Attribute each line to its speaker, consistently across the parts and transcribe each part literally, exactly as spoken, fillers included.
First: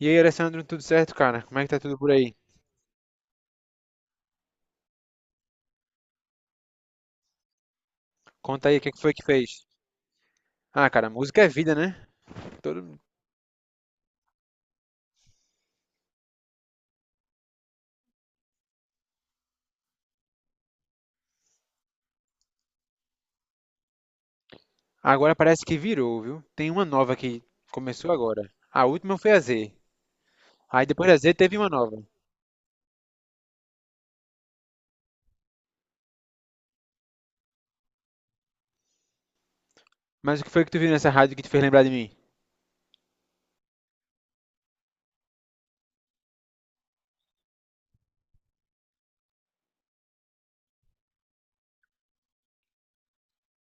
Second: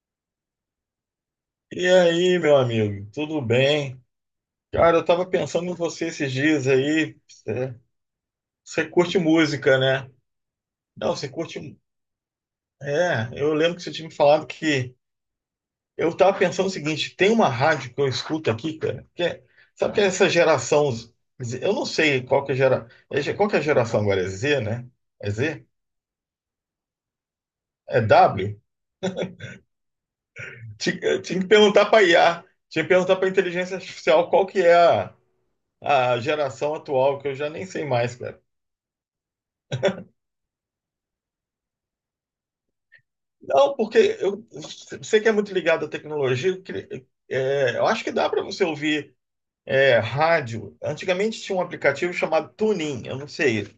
Speaker 1: E aí, Alessandro, tudo certo, cara? Como é que tá
Speaker 2: E
Speaker 1: tudo por aí?
Speaker 2: aí, meu amigo, tudo bem? Cara, eu tava pensando em você esses dias aí. Você,
Speaker 1: Conta aí, o
Speaker 2: você
Speaker 1: que que foi
Speaker 2: curte
Speaker 1: que fez?
Speaker 2: música, né?
Speaker 1: Ah, cara,
Speaker 2: Não, você
Speaker 1: música é vida,
Speaker 2: curte.
Speaker 1: né? Todo-
Speaker 2: É, eu lembro que você tinha me falado que. Eu tava pensando o seguinte: tem uma rádio que eu escuto aqui, cara, que é- sabe que é essa geração. Z- Eu não sei qual que é a gera, é ge- qual que é a geração agora? É Z, né? É
Speaker 1: Agora parece
Speaker 2: Z?
Speaker 1: que virou, viu? Tem uma nova que
Speaker 2: É
Speaker 1: começou agora.
Speaker 2: W?
Speaker 1: A última foi a Z. Aí
Speaker 2: Tinha,
Speaker 1: depois da
Speaker 2: eu
Speaker 1: Z
Speaker 2: tinha que
Speaker 1: teve uma
Speaker 2: perguntar
Speaker 1: nova.
Speaker 2: para I A, tinha que perguntar para inteligência artificial qual que é a, a geração atual, que eu já nem sei mais.
Speaker 1: Mas o que foi que tu viu nessa rádio que te fez lembrar de mim?
Speaker 2: Não, porque eu sei que é muito ligado à tecnologia. Eu, queria- é, eu acho que dá para você ouvir é, rádio. Antigamente tinha um aplicativo chamado TuneIn. Eu não sei.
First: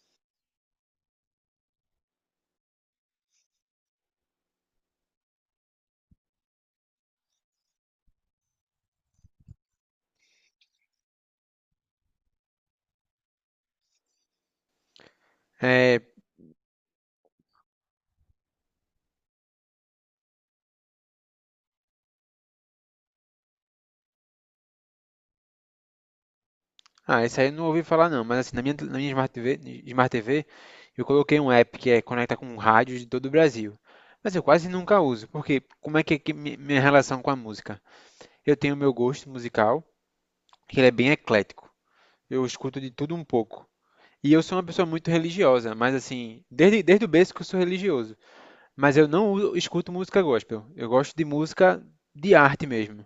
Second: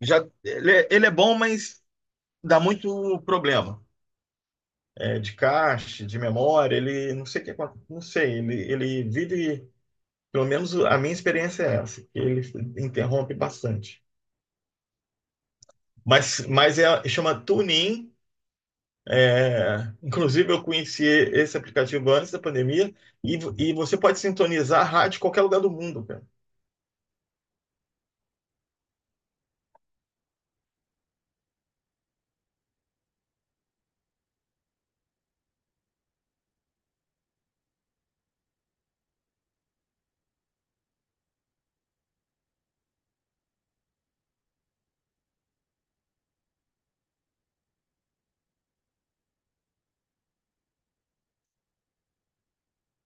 Speaker 2: Já ele, é ele é bom, mas dá muito problema é, de cache, de memória. Ele não sei o que acon- não sei. Ele ele vive, pelo menos a minha experiência é essa. Que Ele interrompe bastante.
Speaker 1: É...
Speaker 2: Mas mas é chama TuneIn. É, inclusive, eu conheci esse aplicativo antes da pandemia e, vo- e você pode sintonizar a rádio em qualquer lugar do mundo, cara.
Speaker 1: Ah, isso aí eu não ouvi falar não, mas assim, na minha, na minha Smart T V, Smart T V, eu coloquei um app que é conecta com rádios de todo o Brasil. Mas eu quase nunca uso, porque como é que é que mi- minha relação com a música? Eu tenho o meu gosto musical, que ele é bem eclético. Eu escuto de tudo um pouco. E eu sou uma pessoa muito religiosa, mas assim, desde, desde o berço que eu sou religioso. Mas eu não uso- escuto música gospel. Eu gosto de música de arte mesmo.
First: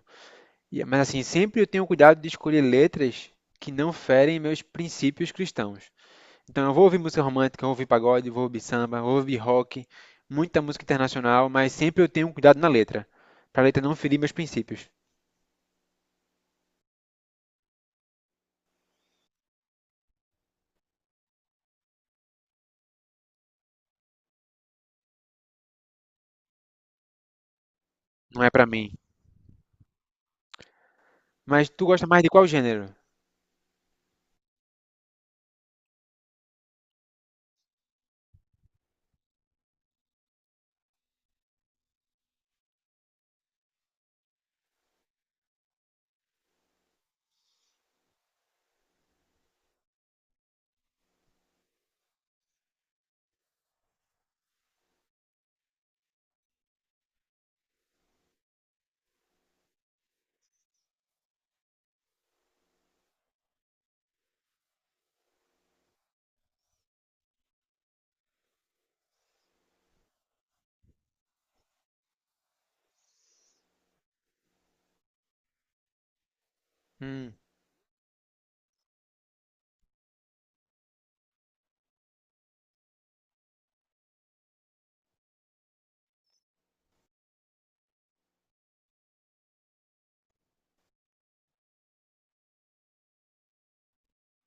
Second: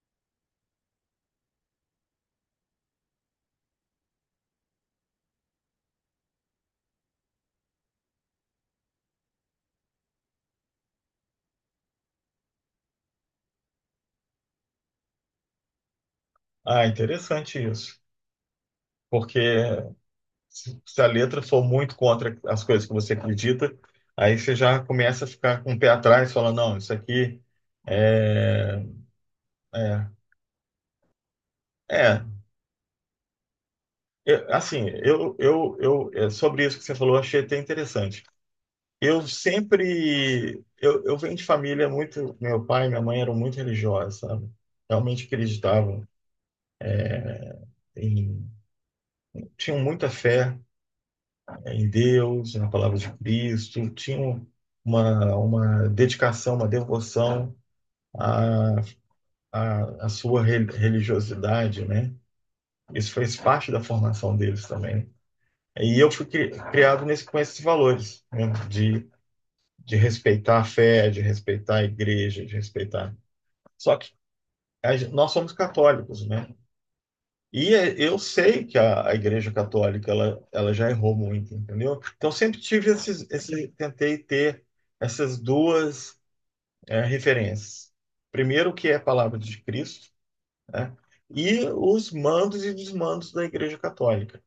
Speaker 1: E- mas assim, sempre eu tenho cuidado de escolher letras que não ferem meus princípios cristãos. Então eu vou ouvir música romântica, eu vou ouvir pagode, vou ouvir samba, vou ouvir rock, muita música internacional, mas sempre eu tenho cuidado na letra, pra letra não ferir meus princípios.
Speaker 2: Ah, interessante isso. Porque se se a letra for muito contra as coisas que você acredita, aí você já começa a ficar com o pé atrás, falando, não, isso aqui
Speaker 1: Não é pra
Speaker 2: é,
Speaker 1: mim.
Speaker 2: é,
Speaker 1: Mas tu gosta mais
Speaker 2: é.
Speaker 1: de qual gênero?
Speaker 2: Eu- assim, eu, eu, eu, é, sobre isso que você falou, eu achei até interessante. Eu sempre. Eu, eu venho de família muito. Meu pai e minha mãe eram muito religiosos, sabe? Realmente acreditavam em. Tinham muita fé, né, em Deus, na palavra de Cristo, tinham uma, uma dedicação, uma devoção à, à, à sua re- religiosidade, né? Isso fez parte da formação deles também. E eu fui cri- criado nesse, com esses valores, né? De, de respeitar a fé, de respeitar a igreja, de respeitar. Só que a nós somos católicos, né?
Speaker 1: Hum,
Speaker 2: E é- eu sei que a, a Igreja Católica ela, ela já errou muito, entendeu? Então sempre tive esses, esse, tentei ter essas duas é, referências. Primeiro o que é a palavra de Cristo, né? E os mandos e desmandos da Igreja Católica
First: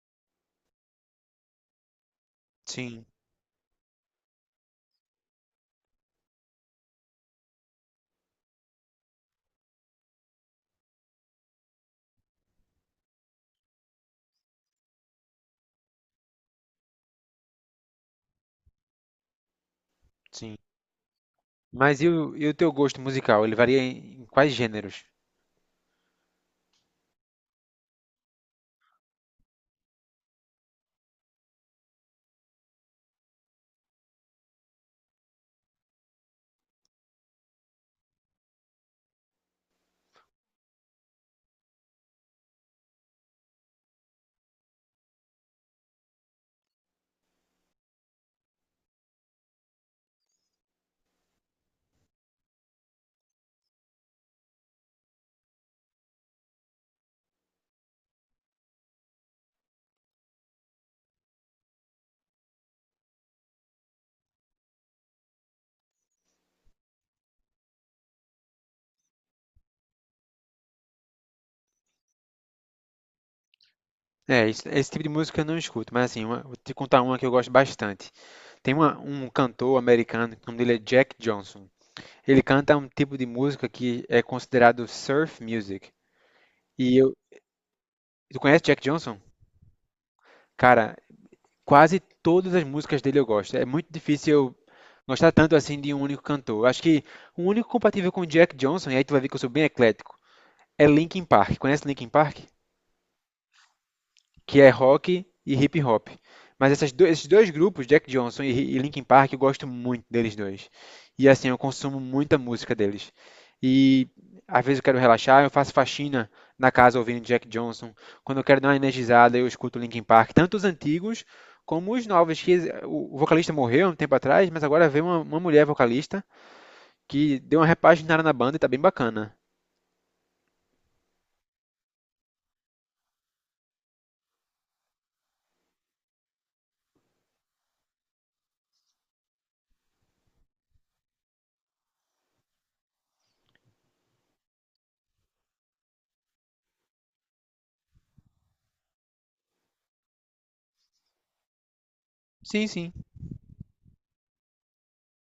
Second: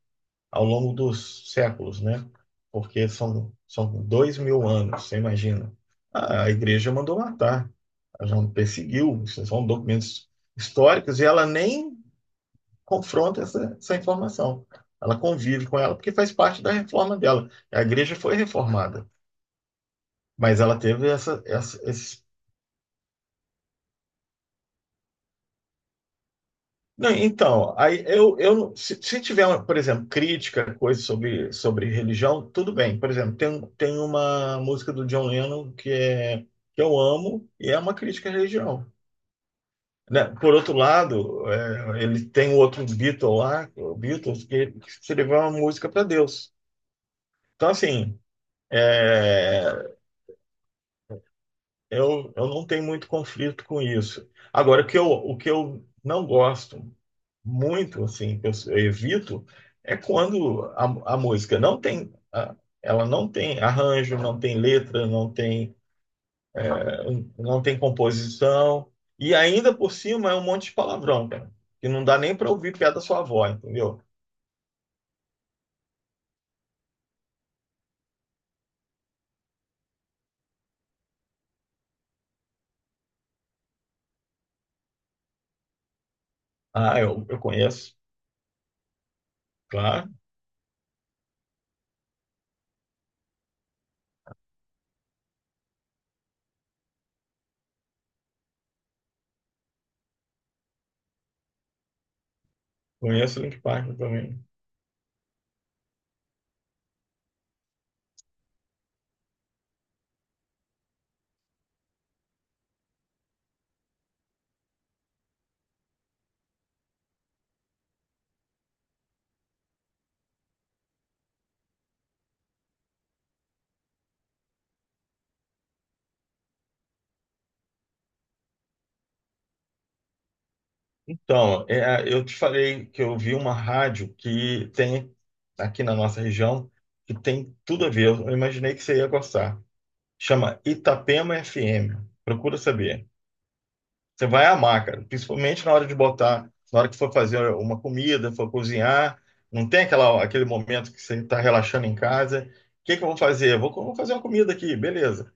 Speaker 2: ao longo dos séculos, né?
Speaker 1: sim,
Speaker 2: Porque são são dois mil anos, você imagina? A, a Igreja mandou matar, ela já perseguiu, são documentos históricos e ela nem confronta essa, essa informação. Ela convive com ela porque faz parte da reforma dela. A igreja foi reformada,
Speaker 1: sim.
Speaker 2: mas ela teve essa, essa
Speaker 1: Mas e
Speaker 2: esses
Speaker 1: o, e o teu gosto musical? Ele varia em, em quais gêneros?
Speaker 2: não, então, aí eu, eu se, se tiver, por exemplo, crítica, coisa sobre, sobre religião, tudo bem. Por exemplo, tem, tem uma música do John Lennon que, é, que eu amo e é uma crítica à religião. Né? Por outro lado, é, ele tem o outro Beatle lá, o Beatles, que, que escreveu uma música para Deus. Então, assim, é, eu, eu não tenho muito conflito com isso. Agora, o que eu, o que eu não gosto muito, assim, que eu, eu evito, é quando a, a música não tem, ah, ela não tem arranjo, não tem letra, não tem, eh, não tem composição, e ainda por cima é um monte de palavrão, cara, que não dá nem para ouvir piada da sua avó, entendeu?
Speaker 1: É, isso- esse tipo de música eu não escuto, mas assim, uma- vou te contar uma que eu gosto bastante. Tem uma- um cantor americano, o nome dele é Jack Johnson. Ele canta um tipo de música que é considerado surf music. E
Speaker 2: Ah,
Speaker 1: eu,
Speaker 2: eu, eu conheço,
Speaker 1: tu conhece Jack Johnson?
Speaker 2: claro,
Speaker 1: Cara, quase todas as músicas dele eu gosto. É muito difícil eu gostar tanto assim de um único cantor. Acho que o único compatível com Jack Johnson, e aí tu vai ver que eu sou bem eclético, é Linkin Park. Conhece Linkin Park?
Speaker 2: conheço o Link Park também.
Speaker 1: Que é rock e hip hop. Mas essas do- esses dois grupos, Jack Johnson e, e Linkin Park, eu gosto muito deles dois. E assim, eu consumo muita música deles. E às vezes eu quero relaxar, eu faço faxina na casa ouvindo Jack Johnson. Quando eu quero dar uma energizada, eu escuto Linkin Park, tanto os antigos como os novos, que o vocalista morreu há um tempo atrás, mas agora veio uma, uma mulher vocalista que deu uma repaginada na banda e tá bem bacana.
Speaker 2: Então, é, eu te falei que eu vi uma rádio que tem aqui na nossa região que tem tudo a ver. Eu imaginei que você ia gostar. Chama Itapema F M. Procura saber. Você vai amar, cara. Principalmente na hora de botar, na hora que for fazer uma comida, for cozinhar. Não tem aquela, aquele momento que você está relaxando em casa.
Speaker 1: Sim,
Speaker 2: O
Speaker 1: sim.
Speaker 2: que que eu vou fazer? Vou, co- vou fazer uma comida aqui, beleza.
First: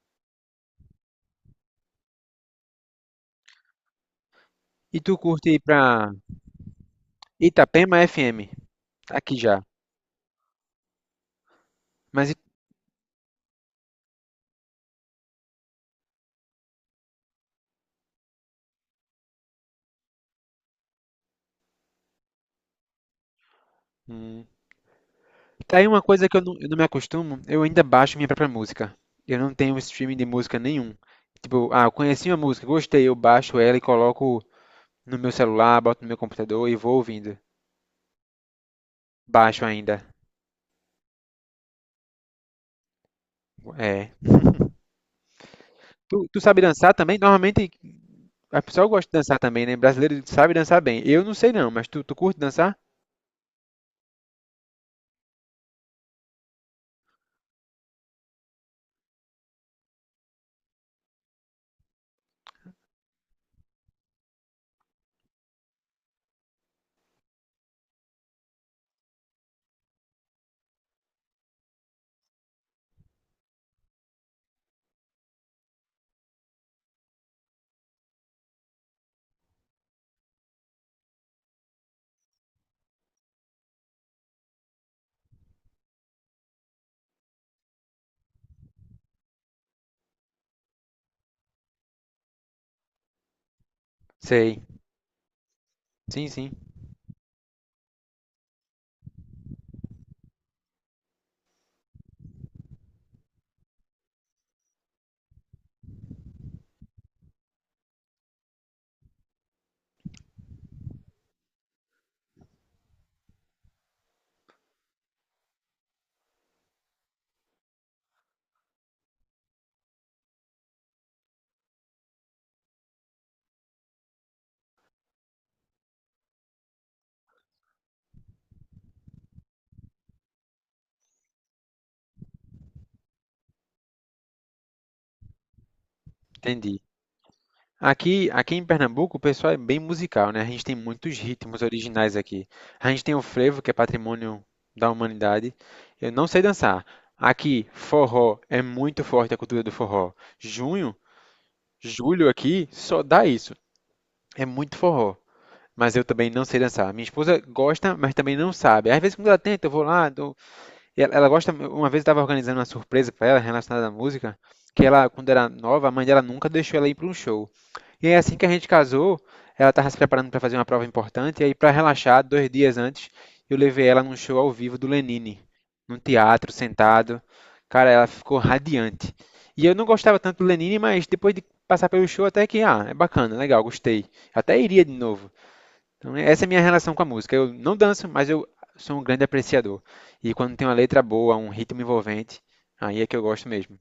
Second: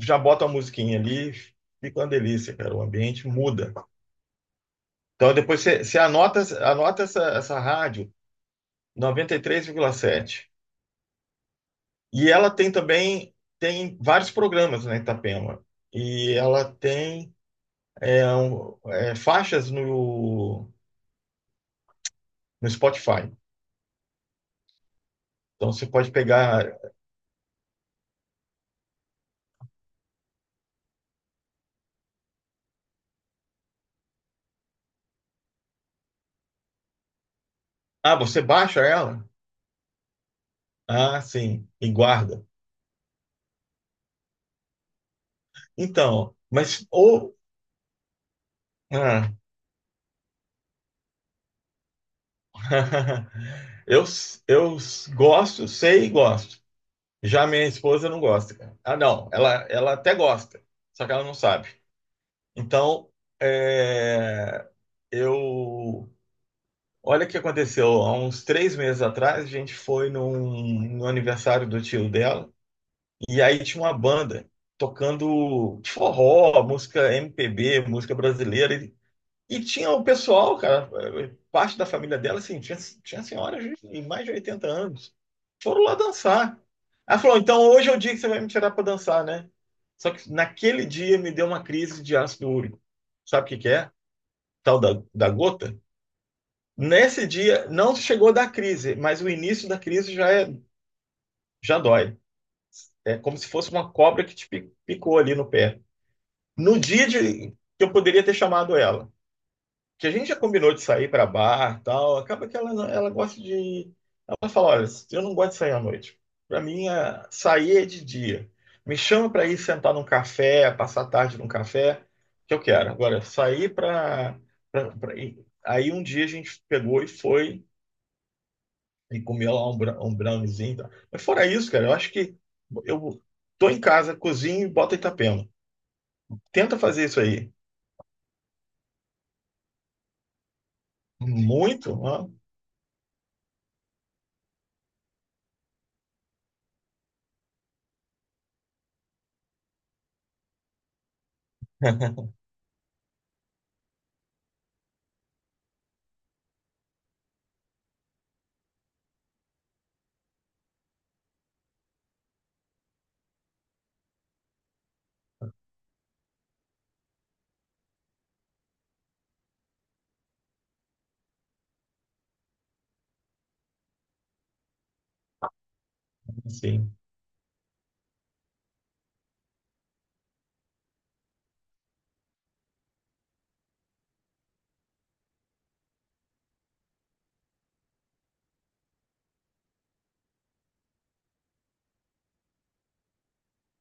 Speaker 2: Já bota uma musiquinha ali, fica uma delícia, cara. O ambiente muda.
Speaker 1: E tu
Speaker 2: Então
Speaker 1: curte ir
Speaker 2: depois
Speaker 1: pra
Speaker 2: você, você anota, anota essa, essa
Speaker 1: Itapema
Speaker 2: rádio
Speaker 1: F M, aqui já.
Speaker 2: noventa e três vírgula sete. E três vírgula sete.
Speaker 1: Mas
Speaker 2: E
Speaker 1: e-
Speaker 2: ela tem também tem vários programas na Itapema. E ela tem é, um, é, faixas no, no Spotify.
Speaker 1: hum,
Speaker 2: Então
Speaker 1: tem
Speaker 2: você
Speaker 1: uma
Speaker 2: pode
Speaker 1: coisa que eu não, eu não
Speaker 2: pegar.
Speaker 1: me acostumo, eu ainda baixo minha própria música. Eu não tenho streaming de música nenhum. Tipo, ah, eu conheci uma música, gostei, eu baixo ela e coloco no meu celular, boto no meu computador e vou ouvindo.
Speaker 2: Ah, você baixa ela?
Speaker 1: Baixo ainda.
Speaker 2: Ah, sim, e guarda.
Speaker 1: É. Tu,
Speaker 2: Então,
Speaker 1: tu sabe
Speaker 2: mas
Speaker 1: dançar também?
Speaker 2: ou
Speaker 1: Normalmente a pessoa gosta de
Speaker 2: ah,
Speaker 1: dançar também, né? Brasileiro sabe dançar bem. Eu não sei não, mas tu, tu curte dançar?
Speaker 2: eu, eu gosto, sei e gosto. Já minha esposa não gosta, cara. Ah, não, ela, ela até gosta, só que ela não sabe. Então, é, eu. Olha o que aconteceu. Há uns três meses atrás, a gente foi num- no aniversário do tio dela, e aí tinha uma banda tocando tipo, forró, música M P B, música brasileira. E, e tinha o pessoal, cara, parte da família dela, assim, tinha, tinha senhoras de mais de oitenta anos. Foram lá dançar. Ela falou: então hoje é o dia que você vai me tirar para dançar, né? Só que naquele dia me deu uma crise de ácido úrico. Sabe o que que é?
Speaker 1: Sei.
Speaker 2: Tal da, da gota,
Speaker 1: Sim, sim.
Speaker 2: nesse dia não chegou da crise, mas o início da crise já, é, já dói. É como se fosse uma cobra que te picou ali no pé. No dia de, que eu poderia ter chamado ela, que a gente já combinou de sair para bar e tal, acaba que ela, ela gosta de. Ela fala: olha, eu não gosto de sair à noite. Para mim, a- sair é de dia. Me chama para ir sentar num café, passar a tarde num café, que eu quero. Agora, sair para. Aí um dia a gente pegou e foi e comia lá um, bra- um browniezinho e tal. Mas fora isso, cara, eu acho que eu tô em casa, cozinho e boto Itapema. Tenta
Speaker 1: Entendi.
Speaker 2: fazer isso aí.
Speaker 1: Aqui, aqui em Pernambuco, o pessoal é bem musical, né? A gente tem muitos ritmos
Speaker 2: Muito,
Speaker 1: originais
Speaker 2: ó,
Speaker 1: aqui. A gente tem o frevo, que é patrimônio da humanidade. Eu não sei dançar. Aqui, forró é muito forte a cultura do forró. Junho, julho aqui só dá isso. É muito forró. Mas eu também não sei dançar. Minha esposa gosta, mas também não sabe. Às vezes, quando ela tenta, eu vou lá. dou- e Ela, ela gosta. Uma vez eu estava organizando uma surpresa para ela relacionada à música, que ela, quando era nova, a mãe dela nunca deixou ela ir para um show. E aí, assim que a gente casou, ela estava se preparando para fazer uma prova importante, e aí, para relaxar, dois dias antes, eu levei ela num show ao vivo do Lenine, num teatro,
Speaker 2: assim.
Speaker 1: sentado. Cara, ela ficou radiante. E eu não gostava tanto do Lenine, mas depois de passar pelo show, até que, ah, é bacana, legal, gostei. Até iria de novo. Então, essa é a minha relação com a música. Eu não danço, mas eu sou um grande apreciador. E quando tem uma letra boa, um ritmo envolvente, aí é que eu gosto mesmo.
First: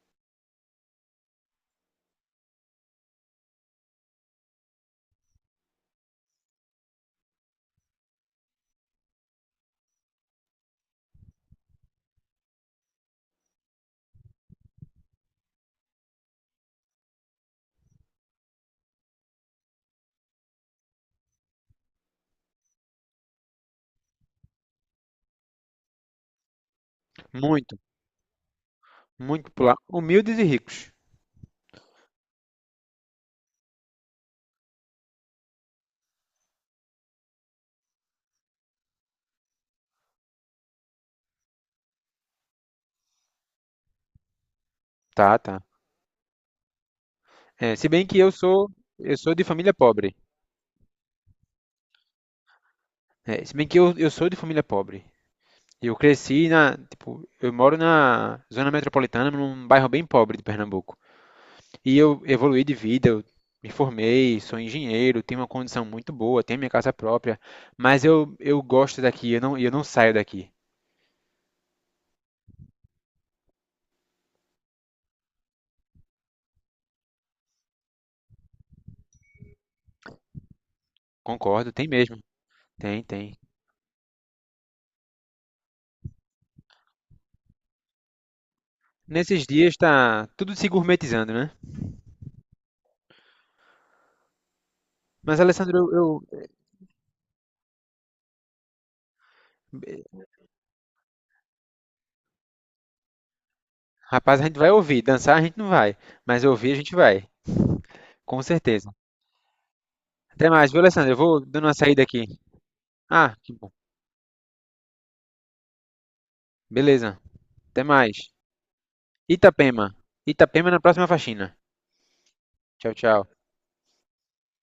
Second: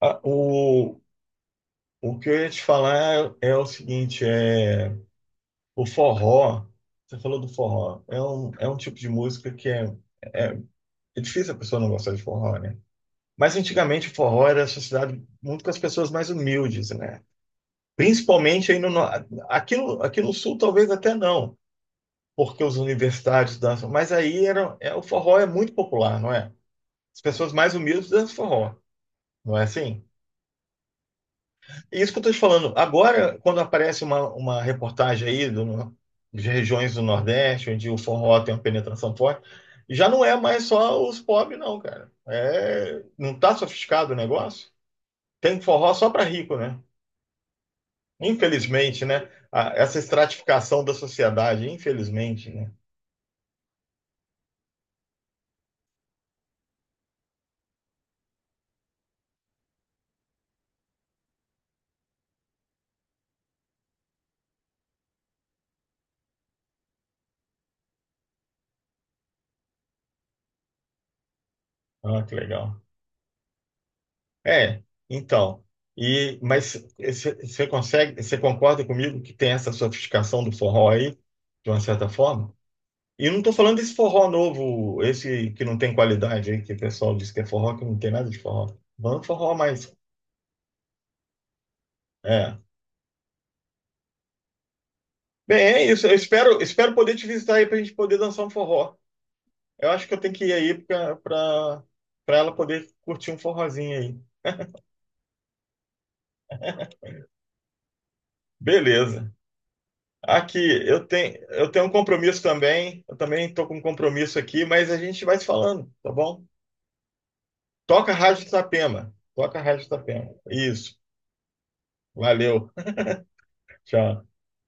Speaker 2: Ah, o, o que eu ia te falar é, é o seguinte, é o forró. Você falou do forró. É um, é um tipo de música que é, é, é difícil a pessoa não gostar de forró, né? Mas antigamente o forró era associado muito com as pessoas mais humildes, né? Principalmente aí no, no- aqui no, aqui no sul, talvez até não, porque os universitários dançam. Mas aí era, é, o forró é muito popular, não é? As pessoas mais
Speaker 1: Muito,
Speaker 2: humildes dançam forró,
Speaker 1: muito
Speaker 2: não é
Speaker 1: popular.
Speaker 2: assim?
Speaker 1: Humildes e ricos.
Speaker 2: E isso que eu estou te falando. Agora, quando aparece uma, uma reportagem aí do, de regiões do Nordeste, onde o forró tem uma penetração forte, já não é mais só os pobres, não, cara. É, não está sofisticado o negócio?
Speaker 1: Tá,
Speaker 2: Tem
Speaker 1: tá.
Speaker 2: forró só para rico, né?
Speaker 1: É, se bem que eu sou,
Speaker 2: Infelizmente,
Speaker 1: eu
Speaker 2: né?
Speaker 1: sou de
Speaker 2: A-
Speaker 1: família
Speaker 2: Essa
Speaker 1: pobre.
Speaker 2: estratificação da sociedade, infelizmente, né?
Speaker 1: É, se bem que eu, eu sou de família pobre. Eu cresci na, tipo, eu moro na zona metropolitana, num bairro bem pobre de Pernambuco. E eu evoluí de vida, eu me formei, sou engenheiro, tenho uma condição muito boa, tenho minha casa própria, mas eu, eu gosto daqui, eu não, eu não saio daqui.
Speaker 2: Ah, que legal. É, então. E, mas você consegue, você concorda comigo que tem essa sofisticação do forró aí, de
Speaker 1: Concordo,
Speaker 2: uma
Speaker 1: tem
Speaker 2: certa
Speaker 1: mesmo.
Speaker 2: forma?
Speaker 1: Tem,
Speaker 2: E eu
Speaker 1: tem.
Speaker 2: não estou falando desse forró novo, esse que não tem qualidade aí, que o pessoal diz que é forró, que não tem nada de forró. Vamos
Speaker 1: Nesses
Speaker 2: forró,
Speaker 1: dias
Speaker 2: mais.
Speaker 1: tá tudo se gourmetizando, né?
Speaker 2: É.
Speaker 1: Mas,
Speaker 2: Bem,
Speaker 1: Alessandro,
Speaker 2: é
Speaker 1: eu,
Speaker 2: isso. Eu
Speaker 1: eu-
Speaker 2: espero, espero poder te visitar aí para a gente poder dançar um forró. Eu acho que eu tenho que ir aí para para ela poder curtir um forrozinho aí.
Speaker 1: rapaz, a gente vai ouvir. Dançar a gente não vai, mas ouvir a gente vai, com certeza.
Speaker 2: Beleza.
Speaker 1: Até
Speaker 2: Aqui,
Speaker 1: mais, viu,
Speaker 2: eu
Speaker 1: Alessandro? Eu
Speaker 2: tenho,
Speaker 1: vou dando
Speaker 2: eu
Speaker 1: uma
Speaker 2: tenho um
Speaker 1: saída aqui.
Speaker 2: compromisso também. Eu
Speaker 1: Ah,
Speaker 2: também
Speaker 1: que
Speaker 2: estou
Speaker 1: bom.
Speaker 2: com um compromisso aqui, mas a gente vai se falando, tá bom?
Speaker 1: Beleza. Até
Speaker 2: Toca a
Speaker 1: mais.
Speaker 2: Rádio Itapema. Toca a Rádio
Speaker 1: Itapema.
Speaker 2: Itapema.
Speaker 1: Itapema na
Speaker 2: Isso.
Speaker 1: próxima faxina.
Speaker 2: Valeu.
Speaker 1: Tchau, tchau.
Speaker 2: Tchau.